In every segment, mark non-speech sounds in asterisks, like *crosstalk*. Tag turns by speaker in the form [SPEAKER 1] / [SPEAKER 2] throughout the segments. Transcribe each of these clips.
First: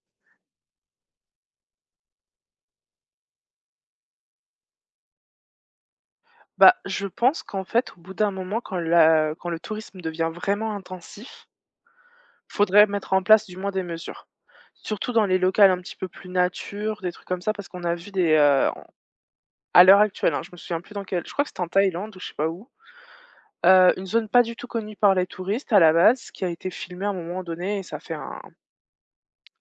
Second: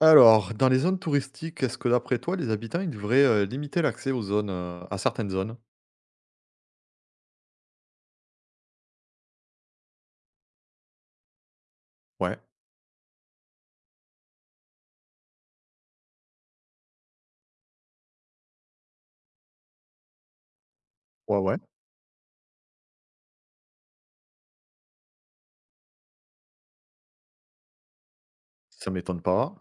[SPEAKER 1] Alors, dans les zones touristiques, est-ce que d'après toi, les habitants, ils devraient, limiter l'accès aux zones, à certaines zones?
[SPEAKER 2] Je pense qu'en fait, au bout d'un moment, quand le tourisme devient vraiment intensif,
[SPEAKER 1] Ouais,
[SPEAKER 2] faudrait mettre en place du moins des mesures. Surtout dans les locales un petit peu plus nature, des trucs comme ça, parce qu'on a vu à l'heure actuelle, hein, je me souviens plus dans quel. Je
[SPEAKER 1] ouais,
[SPEAKER 2] crois que
[SPEAKER 1] ouais.
[SPEAKER 2] c'était en Thaïlande ou je sais pas où, une zone pas du tout connue par les touristes à la base, qui a été filmée à un moment donné et ça fait un
[SPEAKER 1] Ça m'étonne pas.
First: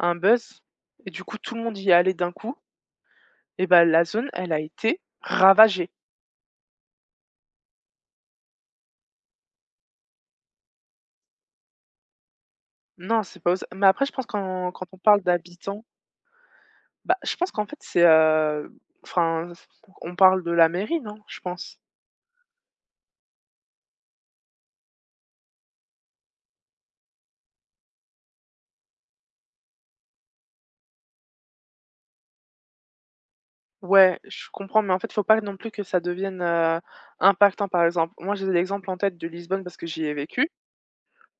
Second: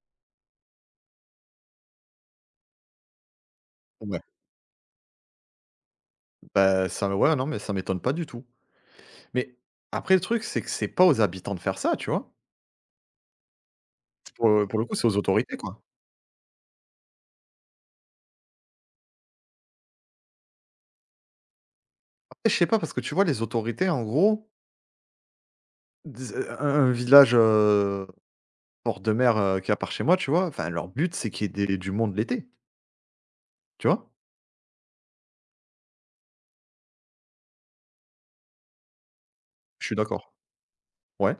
[SPEAKER 2] un buzz et du coup tout le monde y est allé d'un coup et bah, la
[SPEAKER 1] Ouais.
[SPEAKER 2] zone, elle a été ravagée.
[SPEAKER 1] Bah, ça ouais, non, mais ça m'étonne pas du tout. Mais après le truc, c'est que c'est pas aux habitants de faire ça, tu vois?
[SPEAKER 2] Non, c'est pas osa mais après je pense
[SPEAKER 1] Pour,
[SPEAKER 2] qu'en
[SPEAKER 1] pour
[SPEAKER 2] quand
[SPEAKER 1] le coup,
[SPEAKER 2] on
[SPEAKER 1] c'est aux
[SPEAKER 2] parle
[SPEAKER 1] autorités, quoi.
[SPEAKER 2] d'habitants. Je pense qu'en fait, enfin, on parle de la mairie, non, je pense?
[SPEAKER 1] Après, je sais pas, parce que tu vois, les autorités, en gros, dis un village, bord de mer, qu'il a par chez moi, tu vois? Enfin, leur but, c'est qu'il y ait des du monde l'été, tu vois?
[SPEAKER 2] Ouais, je comprends, mais en fait, faut pas non plus que ça devienne, impactant. Par exemple, moi, j'ai l'exemple en tête de Lisbonne parce
[SPEAKER 1] Je
[SPEAKER 2] que
[SPEAKER 1] suis
[SPEAKER 2] j'y ai
[SPEAKER 1] d'accord.
[SPEAKER 2] vécu.
[SPEAKER 1] Ouais.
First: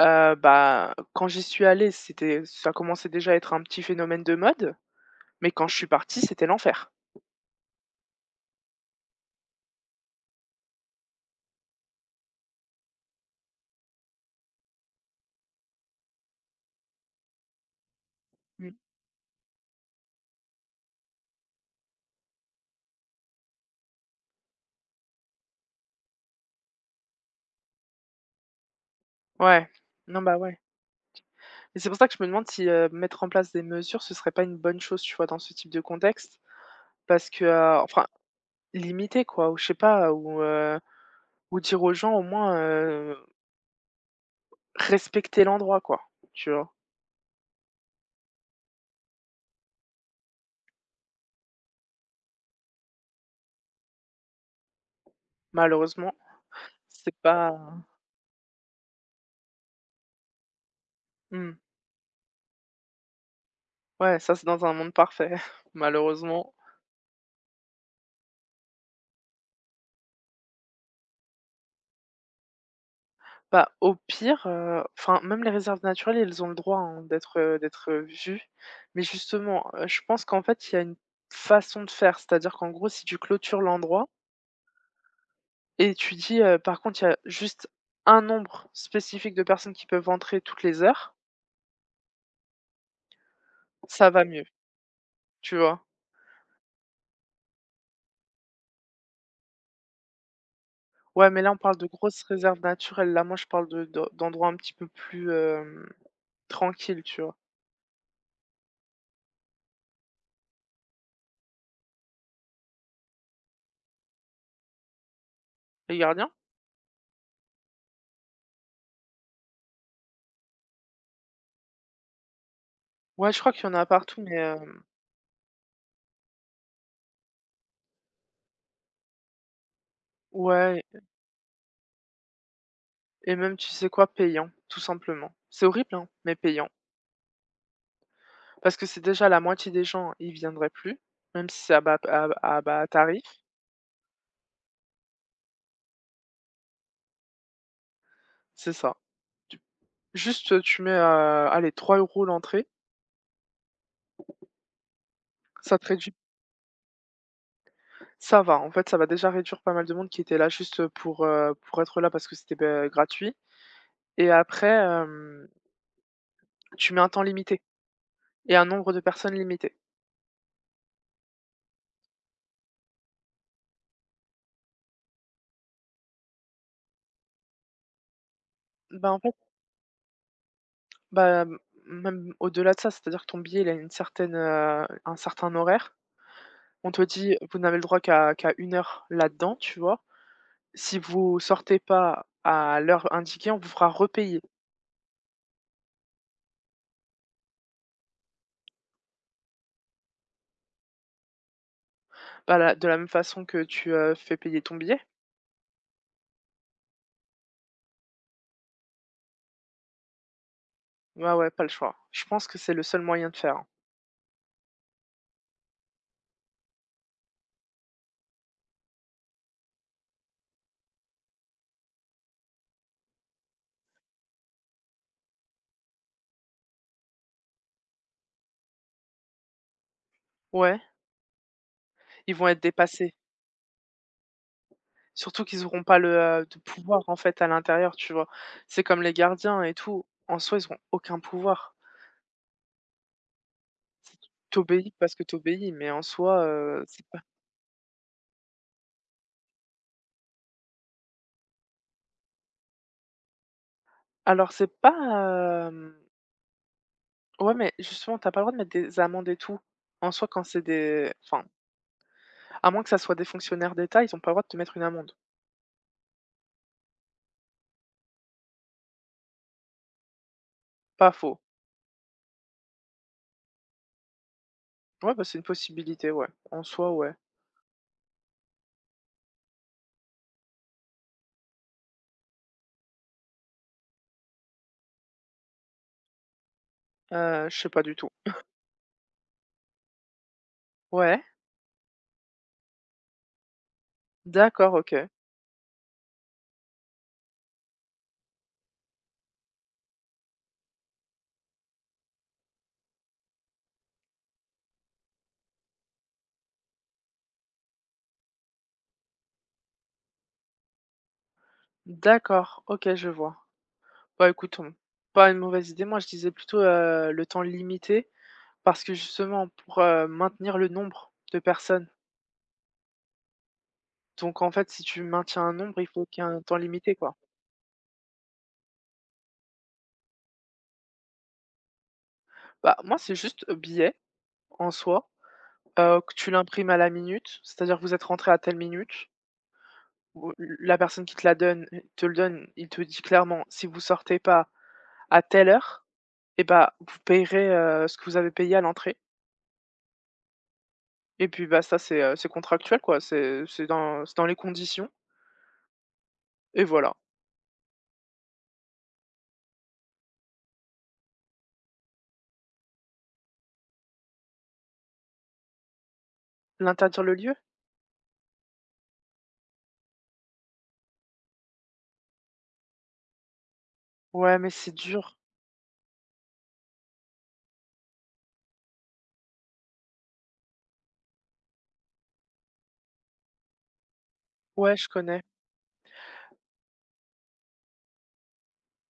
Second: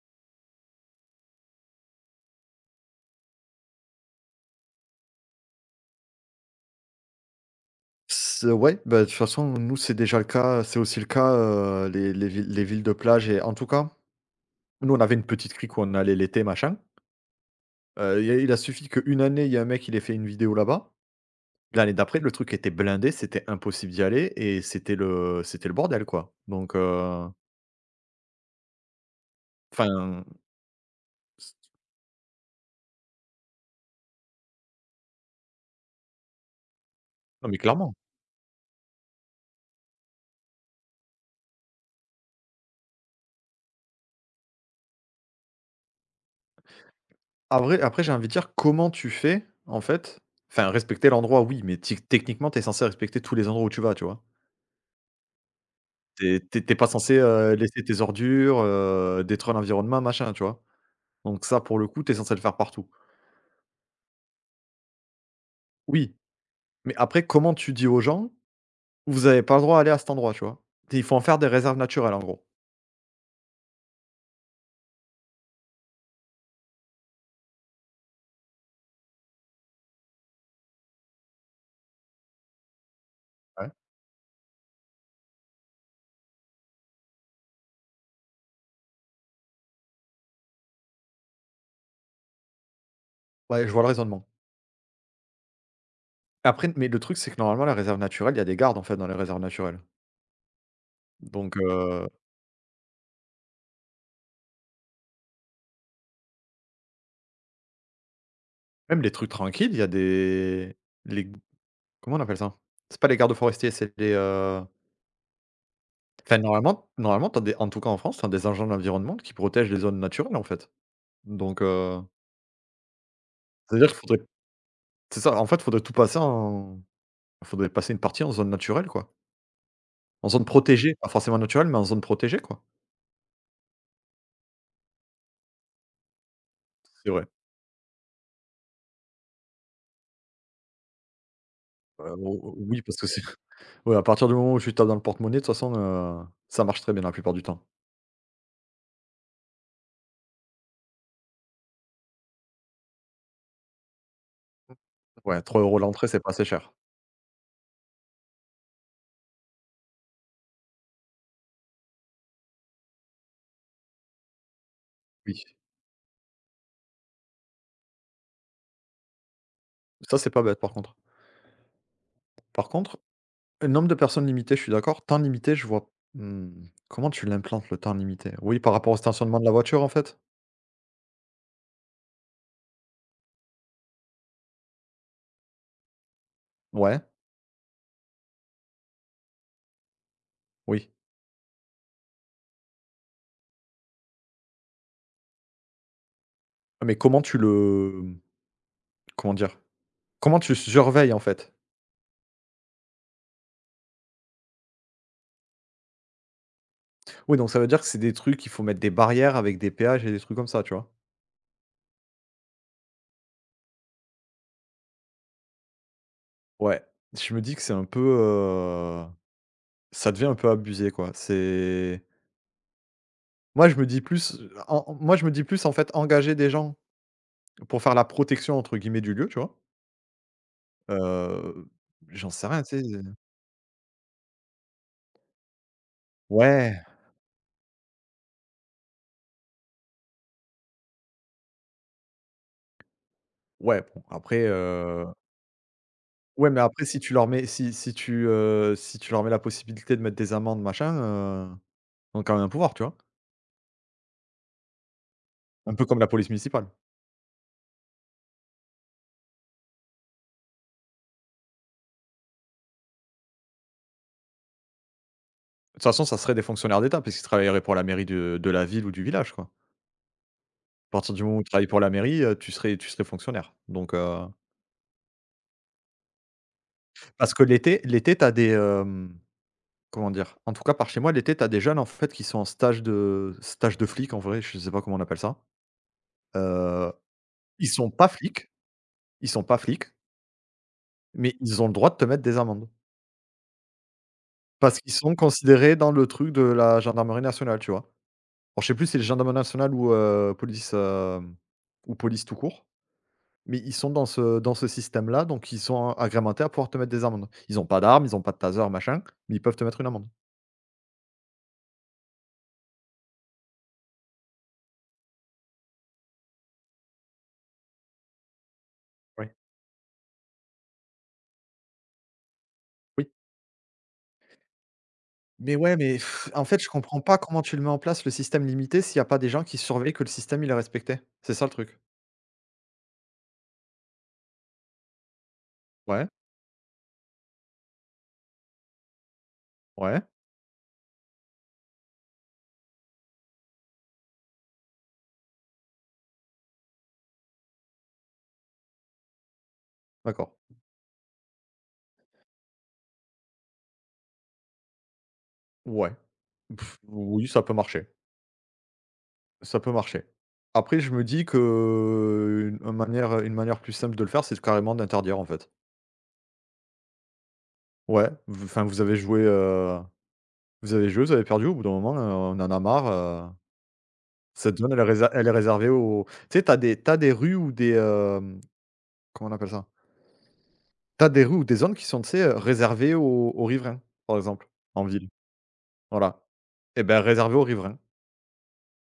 [SPEAKER 2] Quand j'y suis allée, c'était ça commençait déjà à être un petit phénomène de mode, mais quand je suis partie, c'était l'enfer.
[SPEAKER 1] C'est ouais, bah, de toute façon, nous, c'est déjà le cas, c'est aussi le cas, les villes de plage, et en tout cas, nous, on avait une petite crique où on allait l'été, machin. Il a
[SPEAKER 2] Mmh.
[SPEAKER 1] suffi qu'une année, il y a un mec, il ait fait une vidéo là-bas. L'année d'après, le truc était blindé, c'était impossible d'y aller et c'était le bordel, quoi. Donc
[SPEAKER 2] Ouais. Non,
[SPEAKER 1] enfin,
[SPEAKER 2] bah, ouais.
[SPEAKER 1] c
[SPEAKER 2] Et c'est pour ça que je me demande si, mettre en place des mesures, ce serait pas une bonne chose, tu vois, dans ce type de contexte? Parce que,
[SPEAKER 1] non, mais clairement.
[SPEAKER 2] limiter quoi, ou je sais pas, ou dire aux gens au moins, respectez l'endroit quoi, tu vois?
[SPEAKER 1] Après, j'ai envie de dire, comment tu fais, en fait, enfin, respecter l'endroit, oui, mais ti techniquement, tu es censé respecter tous les endroits où tu vas, tu vois?
[SPEAKER 2] Malheureusement,
[SPEAKER 1] T'es es tu pas
[SPEAKER 2] c'est
[SPEAKER 1] censé,
[SPEAKER 2] pas
[SPEAKER 1] laisser tes ordures, détruire l'environnement, machin, tu vois? Donc
[SPEAKER 2] mmh,
[SPEAKER 1] ça, pour le coup, t'es censé le faire partout.
[SPEAKER 2] ouais, ça c'est dans un monde parfait. *laughs*
[SPEAKER 1] Oui,
[SPEAKER 2] Malheureusement,
[SPEAKER 1] mais après, comment tu dis aux gens: «Vous avez pas le droit d'aller à cet endroit», tu vois? Il faut en faire des réserves naturelles, en gros.
[SPEAKER 2] bah, au pire, enfin même les réserves naturelles, elles ont le droit, hein, d'être vues. Mais justement, je pense qu'en fait, il y a une façon de faire, c'est-à-dire qu'en gros, si tu clôtures
[SPEAKER 1] Ouais.
[SPEAKER 2] l'endroit et tu dis, «Par contre, il y a juste un nombre spécifique de personnes qui peuvent entrer toutes les heures»,
[SPEAKER 1] Ouais, je vois le
[SPEAKER 2] ça
[SPEAKER 1] raisonnement.
[SPEAKER 2] va mieux, tu vois?
[SPEAKER 1] Après, mais le truc, c'est que normalement, la réserve naturelle, il y a des gardes, en fait, dans les réserves naturelles.
[SPEAKER 2] Ouais, mais là,
[SPEAKER 1] Donc
[SPEAKER 2] on parle de grosses réserves naturelles. Là, moi, je parle d'endroits un petit peu plus tranquilles, tu vois.
[SPEAKER 1] même les trucs tranquilles, il y a des les comment on appelle ça? C'est pas les gardes forestiers, c'est les,
[SPEAKER 2] Les gardiens?
[SPEAKER 1] enfin, normalement, t'as des en tout cas en France, t'as des agents de l'environnement qui protègent les zones naturelles, en fait. Donc
[SPEAKER 2] Ouais, je crois qu'il y en a
[SPEAKER 1] c'est-à-dire qu'il faudrait,
[SPEAKER 2] partout, mais
[SPEAKER 1] c'est ça, en fait, faudrait passer une partie en zone naturelle, quoi. En zone
[SPEAKER 2] ouais,
[SPEAKER 1] protégée, pas forcément naturelle, mais en zone protégée, quoi.
[SPEAKER 2] et même, tu sais quoi, payant, tout simplement. C'est horrible, hein, mais payant.
[SPEAKER 1] C'est vrai.
[SPEAKER 2] Parce que c'est déjà la moitié des gens, ils viendraient plus, même si c'est
[SPEAKER 1] O
[SPEAKER 2] à
[SPEAKER 1] Oui,
[SPEAKER 2] bas
[SPEAKER 1] parce que c'est
[SPEAKER 2] tarif.
[SPEAKER 1] *laughs* ouais, à partir du moment où tu tapes dans le porte-monnaie, de toute façon, ça marche très bien la plupart du temps.
[SPEAKER 2] C'est ça. Tu- Juste, tu mets, allez, 3 euros l'entrée,
[SPEAKER 1] Ouais, 3 euros
[SPEAKER 2] ça te
[SPEAKER 1] l'entrée,
[SPEAKER 2] réduit.
[SPEAKER 1] c'est pas assez cher.
[SPEAKER 2] Ça va, en fait, ça va déjà réduire pas mal de monde qui était là juste pour être là parce que c'était gratuit. Et après,
[SPEAKER 1] Oui,
[SPEAKER 2] tu mets un temps limité et un nombre de personnes limité.
[SPEAKER 1] ça, c'est pas bête, par contre. Par contre, nombre de personnes limitées, je suis d'accord. Temps limité, je vois, mmh, comment tu l'implantes, le temps limité? Oui, par rapport au
[SPEAKER 2] Bah, en fait,
[SPEAKER 1] stationnement de la voiture, en fait?
[SPEAKER 2] bah, m Même au-delà de ça, c'est-à-dire que ton billet, il a une certaine, un certain horaire. On
[SPEAKER 1] Ouais,
[SPEAKER 2] te dit: «Vous n'avez le droit qu'à une heure là-dedans», tu vois?
[SPEAKER 1] oui.
[SPEAKER 2] Si vous sortez pas à l'heure indiquée, on vous fera repayer.
[SPEAKER 1] Mais comment tu le comment dire? Comment tu surveilles, en fait?
[SPEAKER 2] Bah, la de la même façon que tu, fais payer ton billet.
[SPEAKER 1] Oui, donc ça veut dire que c'est des trucs qu'il faut mettre des barrières avec des péages et des trucs comme ça, tu vois?
[SPEAKER 2] Ouais, ouais, pas le choix. Je pense que c'est le seul moyen de faire, hein.
[SPEAKER 1] Ouais, je me dis que c'est un peu, ça devient un peu abusé, quoi. C'est Moi, je me dis plus, moi, je me dis plus, en fait, engager des gens pour faire la «protection» entre guillemets du lieu, tu vois?
[SPEAKER 2] Ouais,
[SPEAKER 1] Heu, J'en
[SPEAKER 2] ils
[SPEAKER 1] sais
[SPEAKER 2] vont
[SPEAKER 1] rien,
[SPEAKER 2] être
[SPEAKER 1] tu sais?
[SPEAKER 2] dépassés. Surtout qu'ils n'auront pas le, de
[SPEAKER 1] Ouais,
[SPEAKER 2] pouvoir, en fait, à l'intérieur, tu vois? C'est comme les gardiens et tout. En soi, ils ont aucun pouvoir.
[SPEAKER 1] ouais, bon, après,
[SPEAKER 2] Tu parce que tu mais en soi,
[SPEAKER 1] ouais, mais après si
[SPEAKER 2] c'est
[SPEAKER 1] tu
[SPEAKER 2] pas
[SPEAKER 1] leur mets, si tu leur mets la possibilité de mettre des amendes, machin, ils ont quand même un pouvoir, tu vois?
[SPEAKER 2] alors c'est pas,
[SPEAKER 1] Un peu
[SPEAKER 2] hem
[SPEAKER 1] comme la police municipale.
[SPEAKER 2] Ouais, mais justement, tu as pas le droit de mettre des amendes et tout. En soi, quand c'est des enfin, à moins que ça soit des fonctionnaires d'État, ils ont pas le droit de te mettre une amende.
[SPEAKER 1] De toute façon, ça serait des fonctionnaires d'État parce qu'ils travailleraient pour la mairie de la ville ou du village, quoi. À
[SPEAKER 2] Pas
[SPEAKER 1] partir du moment
[SPEAKER 2] faux.
[SPEAKER 1] où tu travailles pour la mairie, tu serais fonctionnaire, donc.
[SPEAKER 2] Ouais, bah, c'est une possibilité, ouais. En soi, ouais.
[SPEAKER 1] Parce que l'été, t'as des, comment dire? En tout cas, par chez moi, l'été, t'as des jeunes, en fait, qui sont en stage de flic, en vrai, je sais pas comment on appelle ça. Heu,
[SPEAKER 2] Je
[SPEAKER 1] ils
[SPEAKER 2] sais pas
[SPEAKER 1] sont
[SPEAKER 2] du
[SPEAKER 1] pas
[SPEAKER 2] tout.
[SPEAKER 1] flics ils sont pas flics,
[SPEAKER 2] Ouais?
[SPEAKER 1] mais ils ont le droit de te mettre des amendes
[SPEAKER 2] D'accord,
[SPEAKER 1] parce qu'ils
[SPEAKER 2] OK.
[SPEAKER 1] sont considérés dans le truc de la gendarmerie nationale, tu vois? Alors, je sais plus si c'est gendarmerie nationale ou police, ou police tout court. Mais ils sont dans ce système-là, donc ils sont agrémentés à pouvoir te mettre des amendes. Ils n'ont pas d'armes, ils n'ont pas de taser, machin, mais ils peuvent te mettre une amende.
[SPEAKER 2] D'accord, OK, je vois. Bah, écoute, mmh, pas une mauvaise idée. Moi, je disais plutôt, le temps limité parce que
[SPEAKER 1] Oui.
[SPEAKER 2] justement pour, maintenir le nombre de personnes.
[SPEAKER 1] Oui.
[SPEAKER 2] Donc en fait, si tu maintiens un
[SPEAKER 1] Mais ouais,
[SPEAKER 2] nombre, il
[SPEAKER 1] mais
[SPEAKER 2] faut qu'il y ait
[SPEAKER 1] pff,
[SPEAKER 2] un
[SPEAKER 1] En
[SPEAKER 2] temps
[SPEAKER 1] fait, je
[SPEAKER 2] limité,
[SPEAKER 1] comprends
[SPEAKER 2] quoi.
[SPEAKER 1] pas comment tu le mets en place, le système limité s'il n'y a pas des gens qui surveillent que le système il est respecté. C'est ça le truc.
[SPEAKER 2] Bah, moi, c'est juste billet en soi,
[SPEAKER 1] Ouais,
[SPEAKER 2] que tu l'imprimes à la minute, c'est-à-dire que vous êtes rentrés à telle minute,
[SPEAKER 1] ouais,
[SPEAKER 2] ou la personne qui te la donne, te le donne, il te dit clairement: «Si vous sortez pas à telle heure, et bah, vous payerez, ce que vous avez payé à l'entrée»
[SPEAKER 1] d'accord.
[SPEAKER 2] et puis, bah, ça, c'est contractuel, quoi, c'est dans les conditions
[SPEAKER 1] Ouais.
[SPEAKER 2] et voilà.
[SPEAKER 1] Oui, ça peut marcher. Ça peut marcher. Après, je me dis que une manière plus simple de le faire, c'est carrément d'interdire, en fait.
[SPEAKER 2] L'interdire le lieu?
[SPEAKER 1] Ouais, v enfin, vous avez joué, vous avez perdu, au bout d'un moment, on en a marre,
[SPEAKER 2] Ouais, mais
[SPEAKER 1] Cette zone,
[SPEAKER 2] c'est dur.
[SPEAKER 1] elle est réservée aux, tu sais, t'as des rues ou des, comment on appelle ça? T'as des rues ou des zones qui sont, tu sais, réservées aux riverains, par exemple,
[SPEAKER 2] Ouais,
[SPEAKER 1] en
[SPEAKER 2] je
[SPEAKER 1] ville.
[SPEAKER 2] connais.
[SPEAKER 1] Voilà, et ben, réservées aux riverains,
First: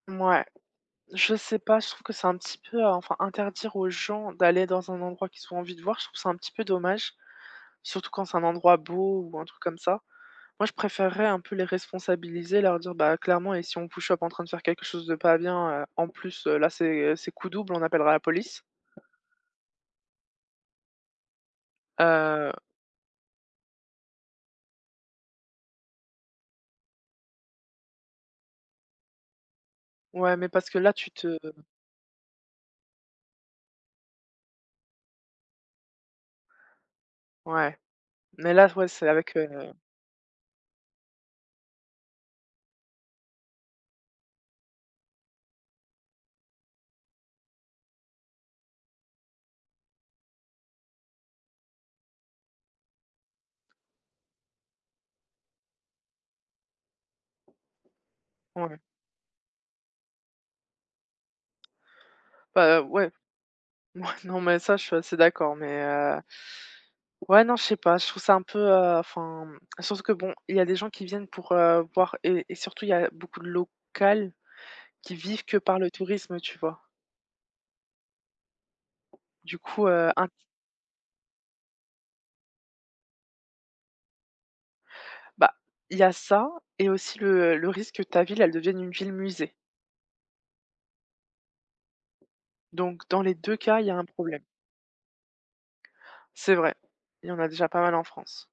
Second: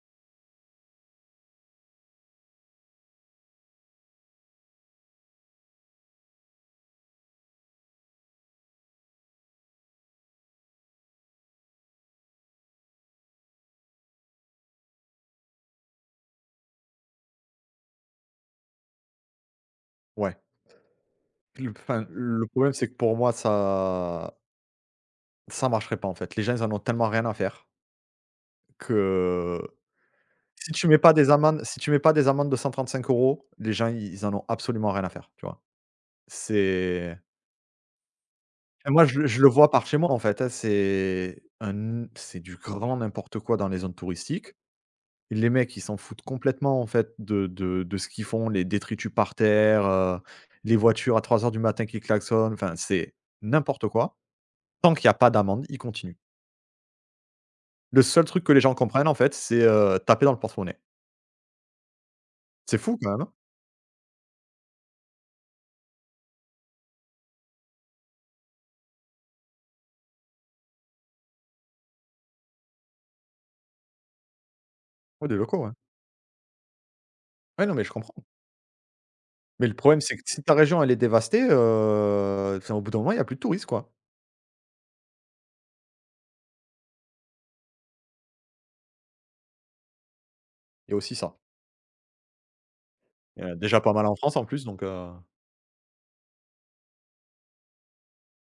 [SPEAKER 2] Ouais. Je sais pas, je trouve que c'est un petit peu, enfin interdire aux gens d'aller dans un endroit qu'ils ont envie de voir, je trouve ça un petit peu dommage, surtout quand c'est un endroit beau ou un truc comme ça. Moi, je préférerais un peu les responsabiliser, leur dire: «Bah, clairement et si on vous chope en train de faire quelque chose de pas bien, là, c'est coup double, on appellera la police».
[SPEAKER 1] ouais. Le Enfin, le
[SPEAKER 2] Heu,
[SPEAKER 1] problème, c'est que pour moi, ça marcherait pas, en fait. Les gens, ils en ont tellement rien à faire que
[SPEAKER 2] ouais, mais parce que là, tu te
[SPEAKER 1] si tu mets pas des amendes de 135 euros, les gens, ils en ont absolument rien à faire, tu vois? C'est
[SPEAKER 2] ouais, mais là, ouais,
[SPEAKER 1] Et moi,
[SPEAKER 2] c'est
[SPEAKER 1] je le
[SPEAKER 2] avec,
[SPEAKER 1] vois par chez moi, en fait, hein, c'est un c'est du grand n'importe quoi dans les zones touristiques. Les mecs, ils s'en foutent complètement, en fait, de ce qu'ils font, les détritus par terre, les voitures à 3 heures du matin qui klaxonnent, enfin, c'est n'importe quoi. Tant qu'il y a pas d'amende, ils continuent. Le seul truc que les gens
[SPEAKER 2] Ouais,
[SPEAKER 1] comprennent, en fait, c'est, taper dans le porte-monnaie. C'est
[SPEAKER 2] bah,
[SPEAKER 1] fou quand
[SPEAKER 2] ouais.
[SPEAKER 1] même, hein?
[SPEAKER 2] Ouais, *laughs* non, mais ça, je suis assez d'accord, mais ouais, non, je sais pas, je trouve ça un peu, surtout que bon, il y a des gens qui viennent pour, voir et surtout, il y a beaucoup de locales qui
[SPEAKER 1] Ouais, des
[SPEAKER 2] vivent que
[SPEAKER 1] locaux, ouais.
[SPEAKER 2] par le tourisme, tu vois?
[SPEAKER 1] Ouais, non, mais je comprends.
[SPEAKER 2] Du
[SPEAKER 1] Mais le
[SPEAKER 2] coup,
[SPEAKER 1] problème, c'est que si ta région, elle est dévastée, enfin, au bout d'un moment, il y a plus de touristes, quoi.
[SPEAKER 2] bah, il y a ça et aussi le risque que ta ville, elle devienne une ville musée.
[SPEAKER 1] Il y a aussi ça.
[SPEAKER 2] Donc dans les
[SPEAKER 1] Il y en a
[SPEAKER 2] 2
[SPEAKER 1] déjà
[SPEAKER 2] cas, il y
[SPEAKER 1] pas
[SPEAKER 2] a un
[SPEAKER 1] mal en France,
[SPEAKER 2] problème.
[SPEAKER 1] en plus, donc.
[SPEAKER 2] C'est vrai, il y en a déjà pas mal en France.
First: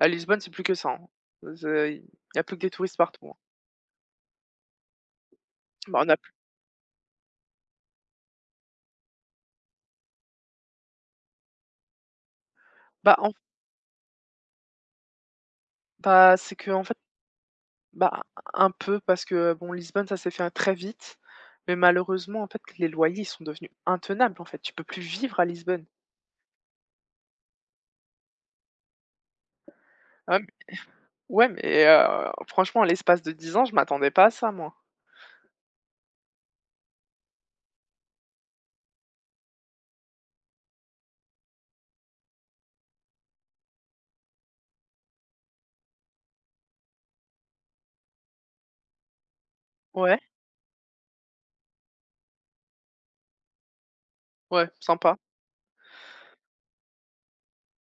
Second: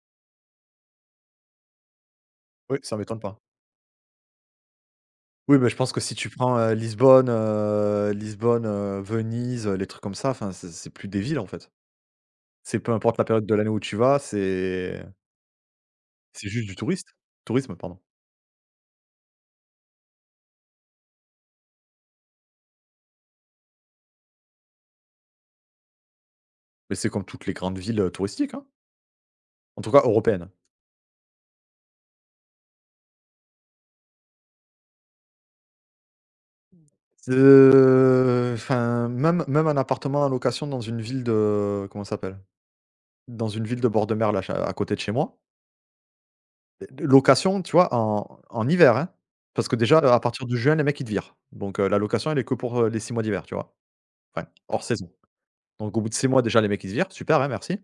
[SPEAKER 2] À Lisbonne, c'est plus que ça, hein. C'est il y a plus que des
[SPEAKER 1] Oui, ça
[SPEAKER 2] touristes
[SPEAKER 1] m'étonne
[SPEAKER 2] partout, hein.
[SPEAKER 1] pas. Oui, bah, je pense que
[SPEAKER 2] Bah, on
[SPEAKER 1] si
[SPEAKER 2] a
[SPEAKER 1] tu
[SPEAKER 2] plus
[SPEAKER 1] prends, Lisbonne, Venise, les trucs comme ça, enfin, c'est plus des villes, en fait. C'est peu
[SPEAKER 2] bah,
[SPEAKER 1] importe la
[SPEAKER 2] en
[SPEAKER 1] période de l'année où tu vas, c'est
[SPEAKER 2] bah, c'est
[SPEAKER 1] juste du
[SPEAKER 2] qu'en fait
[SPEAKER 1] touriste tourisme, pardon.
[SPEAKER 2] Bah, un peu parce que bon, Lisbonne, ça s'est fait, très vite, mais malheureusement, en fait, les loyers, ils sont devenus intenables, en fait. Tu peux plus vivre à Lisbonne.
[SPEAKER 1] Mais c'est comme toutes les grandes villes, touristiques, hein. En tout cas
[SPEAKER 2] Ah m
[SPEAKER 1] européennes.
[SPEAKER 2] Ouais, mais franchement, en l'espace de 10 ans, je m'attendais pas à ça, moi.
[SPEAKER 1] C'est, enfin, même un appartement en location dans une ville, de comment ça s'appelle? Dans une ville de bord de mer, là, chez à côté de chez moi. Location, tu vois, en hiver, hein. Parce que déjà,
[SPEAKER 2] Ouais,
[SPEAKER 1] à partir du juin, les mecs, ils te virent. Donc la location, elle est que pour, les 6 mois d'hiver, tu vois? Enfin,
[SPEAKER 2] ouais,
[SPEAKER 1] hors saison.
[SPEAKER 2] sympa.
[SPEAKER 1] Donc au bout de 6 mois, déjà les mecs ils se virent, super, hein, merci.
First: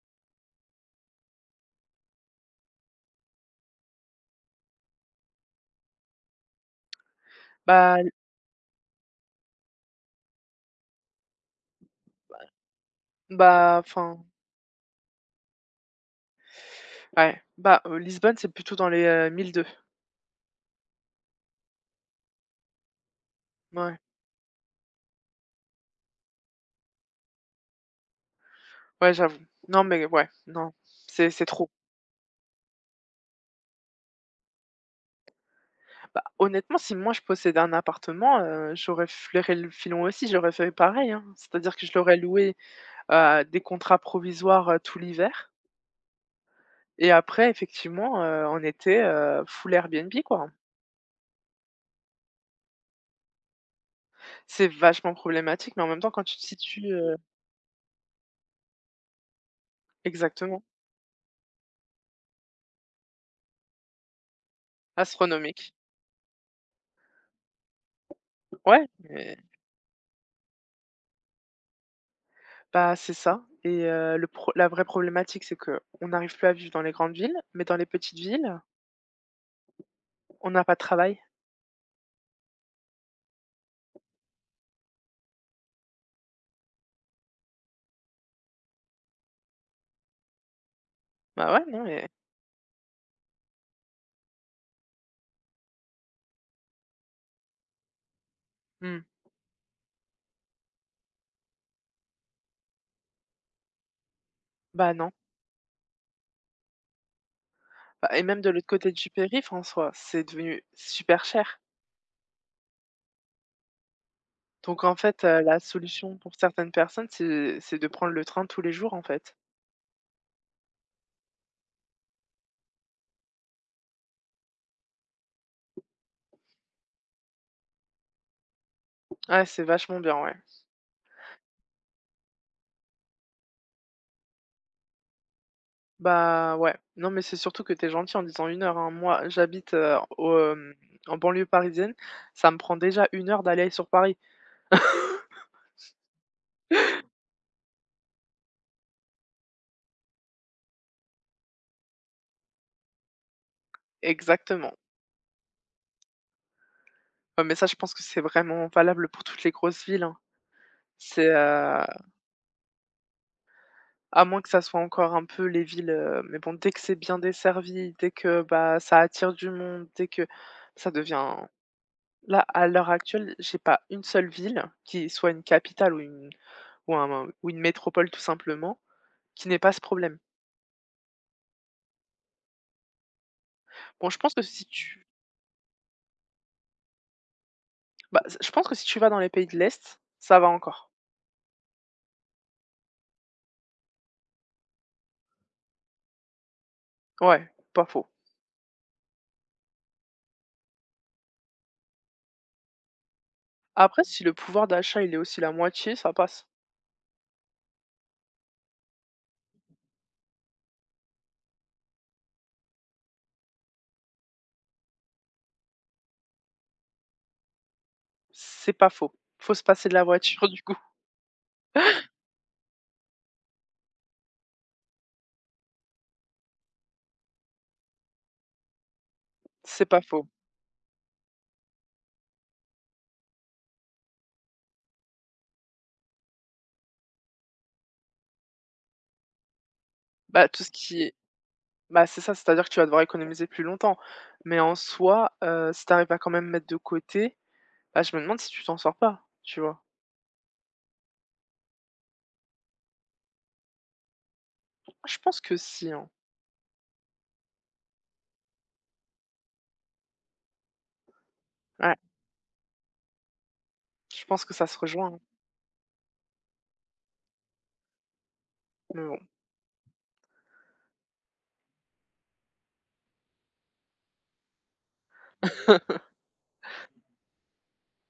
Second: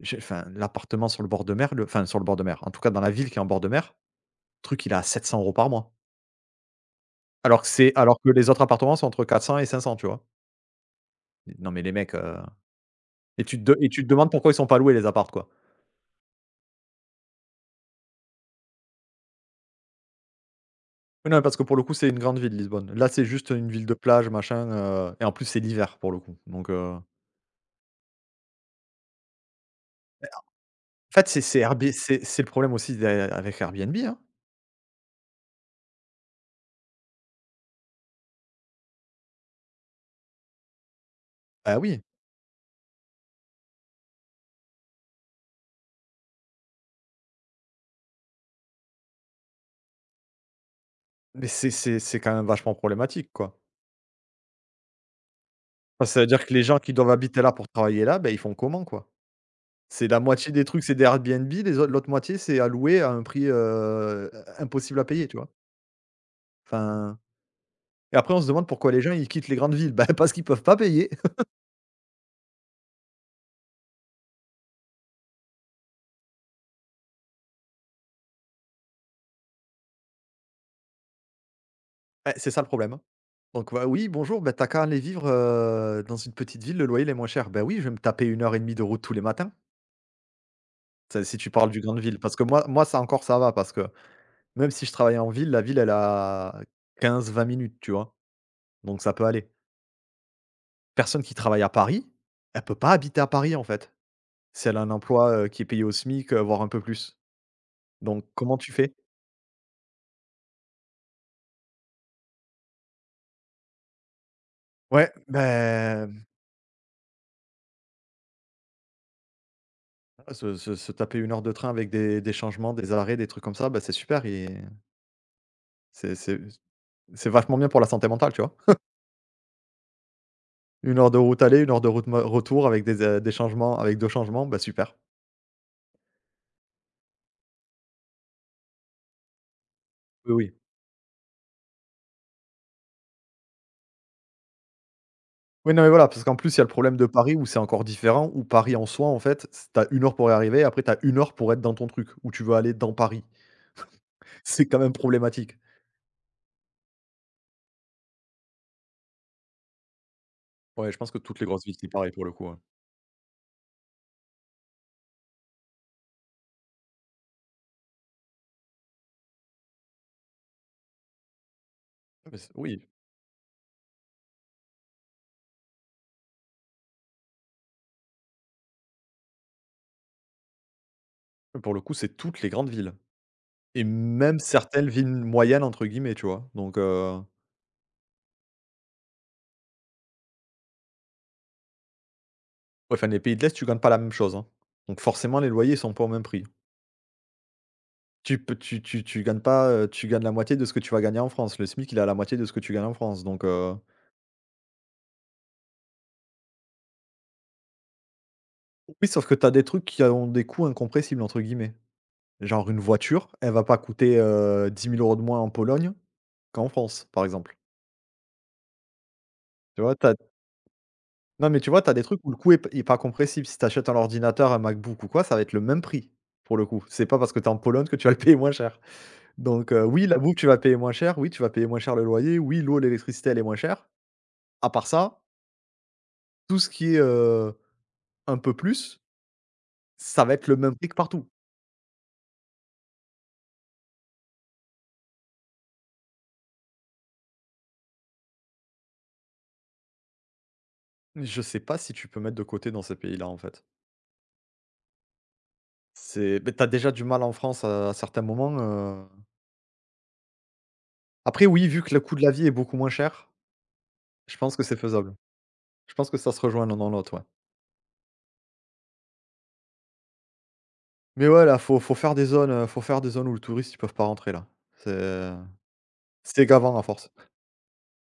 [SPEAKER 1] J'ai enfin l'appartement sur le bord de mer, le enfin sur le bord de mer, en tout cas dans la ville qui est en bord de mer, le truc il est à 700 euros par mois.
[SPEAKER 2] Bah l
[SPEAKER 1] Alors que les autres appartements sont entre 400 et 500, tu vois? Non, mais les mecs, et
[SPEAKER 2] bah,
[SPEAKER 1] tu te
[SPEAKER 2] enfin,
[SPEAKER 1] demandes pourquoi ils sont pas loués, les apparts, quoi.
[SPEAKER 2] ouais, bah, Lisbonne, c'est plutôt dans les, 1 200.
[SPEAKER 1] Oui, non, parce que pour le coup, c'est une grande ville, Lisbonne. Là, c'est juste une ville de
[SPEAKER 2] Ouais,
[SPEAKER 1] plage, machin, et en plus c'est l'hiver pour le coup, donc.
[SPEAKER 2] ouais, j'avoue. Non, mais ouais, non,
[SPEAKER 1] En fait,
[SPEAKER 2] c'est
[SPEAKER 1] c'est
[SPEAKER 2] trop.
[SPEAKER 1] Airb c'est le problème aussi des avec Airbnb, hein.
[SPEAKER 2] Bah, honnêtement, si moi, je possédais un appartement, j'aurais flairé le filon aussi, j'aurais fait pareil, hein. C'est-à-dire
[SPEAKER 1] Bah
[SPEAKER 2] que je
[SPEAKER 1] oui,
[SPEAKER 2] l'aurais loué. Des contrats provisoires, tout l'hiver et après effectivement, en été, full Airbnb, quoi.
[SPEAKER 1] mais c'est quand même vachement problématique, quoi.
[SPEAKER 2] C'est vachement problématique, mais en même
[SPEAKER 1] Bah,
[SPEAKER 2] temps
[SPEAKER 1] ça
[SPEAKER 2] quand
[SPEAKER 1] veut
[SPEAKER 2] tu te
[SPEAKER 1] dire que les gens qui
[SPEAKER 2] situes,
[SPEAKER 1] doivent habiter là pour travailler là, ben ils font comment, quoi? C'est la moitié
[SPEAKER 2] exactement,
[SPEAKER 1] des trucs, c'est des Airbnb, les autres l'autre moitié, c'est à louer à un prix, impossible à payer, tu vois?
[SPEAKER 2] astronomique.
[SPEAKER 1] Enfin, et après on se demande
[SPEAKER 2] Ouais,
[SPEAKER 1] pourquoi les gens ils
[SPEAKER 2] mais
[SPEAKER 1] quittent les grandes villes? Ben parce qu'ils peuvent pas payer. *laughs*
[SPEAKER 2] bah, c'est ça et le pro la vraie problématique, c'est que on n'arrive plus à vivre dans les grandes villes, mais dans les petites villes, on n'a pas de travail.
[SPEAKER 1] Bah, c'est ça le problème, hein. Donc bah, oui, bonjour, ben t'as as qu'à aller vivre, dans une petite ville, le loyer il est moins cher. Ben oui, je vais me taper une heure et demie de route tous les matins. Ça, si tu
[SPEAKER 2] Bah, ouais,
[SPEAKER 1] parles du
[SPEAKER 2] non
[SPEAKER 1] grande
[SPEAKER 2] et
[SPEAKER 1] ville, parce que moi ça encore ça va, parce que même si je travaillais en ville, la ville elle a quinze vingt minutes, tu vois? Donc
[SPEAKER 2] mmh,
[SPEAKER 1] ça peut aller. Personne qui travaille à Paris, elle peut pas habiter à Paris, en fait, si elle a un
[SPEAKER 2] bah, non.
[SPEAKER 1] emploi, qui est payé au SMIC, voire un peu plus.
[SPEAKER 2] Bah et
[SPEAKER 1] Donc
[SPEAKER 2] même de
[SPEAKER 1] comment
[SPEAKER 2] l'autre
[SPEAKER 1] tu
[SPEAKER 2] côté
[SPEAKER 1] fais?
[SPEAKER 2] du périph' François c'est devenu super cher. Donc en
[SPEAKER 1] Ouais,
[SPEAKER 2] fait, la solution
[SPEAKER 1] ben
[SPEAKER 2] pour certaines personnes, c'est de prendre le train tous les jours, en fait.
[SPEAKER 1] se taper une heure de train avec des changements, des arrêts, des trucs comme ça, ben c'est super, et c'est c'est c'est vachement bien pour la santé mentale, tu vois?
[SPEAKER 2] Ouais, c'est vachement bien, ouais.
[SPEAKER 1] Une heure de route aller, une heure de route me retour avec des changements, avec 2 changements, ben super.
[SPEAKER 2] Bah, ouais. Non, mais c'est surtout que t'es gentil en disant une heure, hein. Moi, j'habite,
[SPEAKER 1] Oui, oui.
[SPEAKER 2] en banlieue parisienne, ça me prend déjà une heure d'aller sur Paris.
[SPEAKER 1] Oui, non, mais voilà, parce qu'en plus, il y a le problème de Paris où c'est encore différent, où Paris en soi, en fait, c tu as heure pour y arriver, et après t'as une heure pour être dans ton truc, où tu veux aller dans Paris. C'est quand
[SPEAKER 2] Exactement.
[SPEAKER 1] même problématique.
[SPEAKER 2] Ouais, mais ça, je pense que c'est vraiment valable pour toutes les grosses villes, hein.
[SPEAKER 1] Ouais, je pense que
[SPEAKER 2] C'est,
[SPEAKER 1] toutes les grosses villes,
[SPEAKER 2] heu,
[SPEAKER 1] c'est pareil pour le coup, ouais.
[SPEAKER 2] à moins que ça soit encore un peu les villes, mais bon, dès que c'est bien desservi, dès que, bah, ça attire du monde, dès que ça devient.
[SPEAKER 1] Mais
[SPEAKER 2] Là,
[SPEAKER 1] c'est
[SPEAKER 2] à
[SPEAKER 1] oui,
[SPEAKER 2] l'heure actuelle, j'ai pas une seule ville qui soit une capitale ou une ou un ou une métropole tout simplement, qui n'ait pas ce problème.
[SPEAKER 1] pour le coup, c'est toutes les grandes villes et
[SPEAKER 2] Bon, je pense
[SPEAKER 1] même
[SPEAKER 2] que si
[SPEAKER 1] certaines
[SPEAKER 2] tu
[SPEAKER 1] villes «moyennes» entre guillemets, tu vois? Donc ouais,
[SPEAKER 2] Bah, je pense que si tu vas dans les pays de l'Est, ça va encore.
[SPEAKER 1] enfin, les pays de l'Est, tu gagnes pas la même chose, hein. Donc forcément, les loyers, sont pas au même prix.
[SPEAKER 2] Ouais, pas faux.
[SPEAKER 1] Tu gagnes pas, tu gagnes la moitié de ce que tu vas gagner en France. Le SMIC, il est à la moitié de ce que tu gagnes en France, donc
[SPEAKER 2] Après, si le pouvoir d'achat, il est aussi la moitié, ça passe.
[SPEAKER 1] oui, sauf que tu as des trucs qui ont des coûts «incompressibles» entre guillemets. Genre une voiture, elle va pas coûter, 10 000 € de moins en Pologne qu'en France, par exemple.
[SPEAKER 2] C'est pas faux. Faut se
[SPEAKER 1] Tu
[SPEAKER 2] passer de
[SPEAKER 1] vois?
[SPEAKER 2] la
[SPEAKER 1] Tu
[SPEAKER 2] voiture *laughs* du coup.
[SPEAKER 1] Non, mais tu vois, tu as des trucs où le coût est p est pas compressible. Si tu achètes un ordinateur, un MacBook ou quoi, ça va être le même prix, pour le coup. C'est pas parce que tu es en Pologne que tu vas le payer moins cher. Donc,
[SPEAKER 2] C'est pas
[SPEAKER 1] oui, la
[SPEAKER 2] faux.
[SPEAKER 1] bouffe, tu vas payer moins cher. Oui, tu vas payer moins cher le loyer. Oui, l'eau, l'électricité, elle est moins chère. À part ça, tout ce qui est, un peu plus, ça va être
[SPEAKER 2] Bah,
[SPEAKER 1] le
[SPEAKER 2] tout ce
[SPEAKER 1] même prix que
[SPEAKER 2] qui est
[SPEAKER 1] partout.
[SPEAKER 2] bah, C'est ça, c'est-à-dire que tu vas devoir économiser plus longtemps. Mais en soi, si t'arrives à quand même mettre de côté, bah, je me demande si tu t'en sors pas, tu vois?
[SPEAKER 1] Je sais pas si tu peux mettre de côté dans ces pays-là, en fait.
[SPEAKER 2] Je pense que si, hein.
[SPEAKER 1] C'est beh, tu déjà du mal en France à certains moments, après oui, vu que
[SPEAKER 2] Ouais,
[SPEAKER 1] le coût de la vie est beaucoup moins cher,
[SPEAKER 2] je
[SPEAKER 1] je
[SPEAKER 2] pense que
[SPEAKER 1] pense que
[SPEAKER 2] ça
[SPEAKER 1] c'est
[SPEAKER 2] se rejoint,
[SPEAKER 1] faisable.
[SPEAKER 2] hein,
[SPEAKER 1] Je pense que ça se rejoint l'un dans l'autre, ouais.
[SPEAKER 2] mais bon.
[SPEAKER 1] Mais ouais, là, faut faire des zones, faut faire des zones où le touriste, ils peuvent pas rentrer là. C'est
[SPEAKER 2] *laughs*
[SPEAKER 1] c'est gavant à force.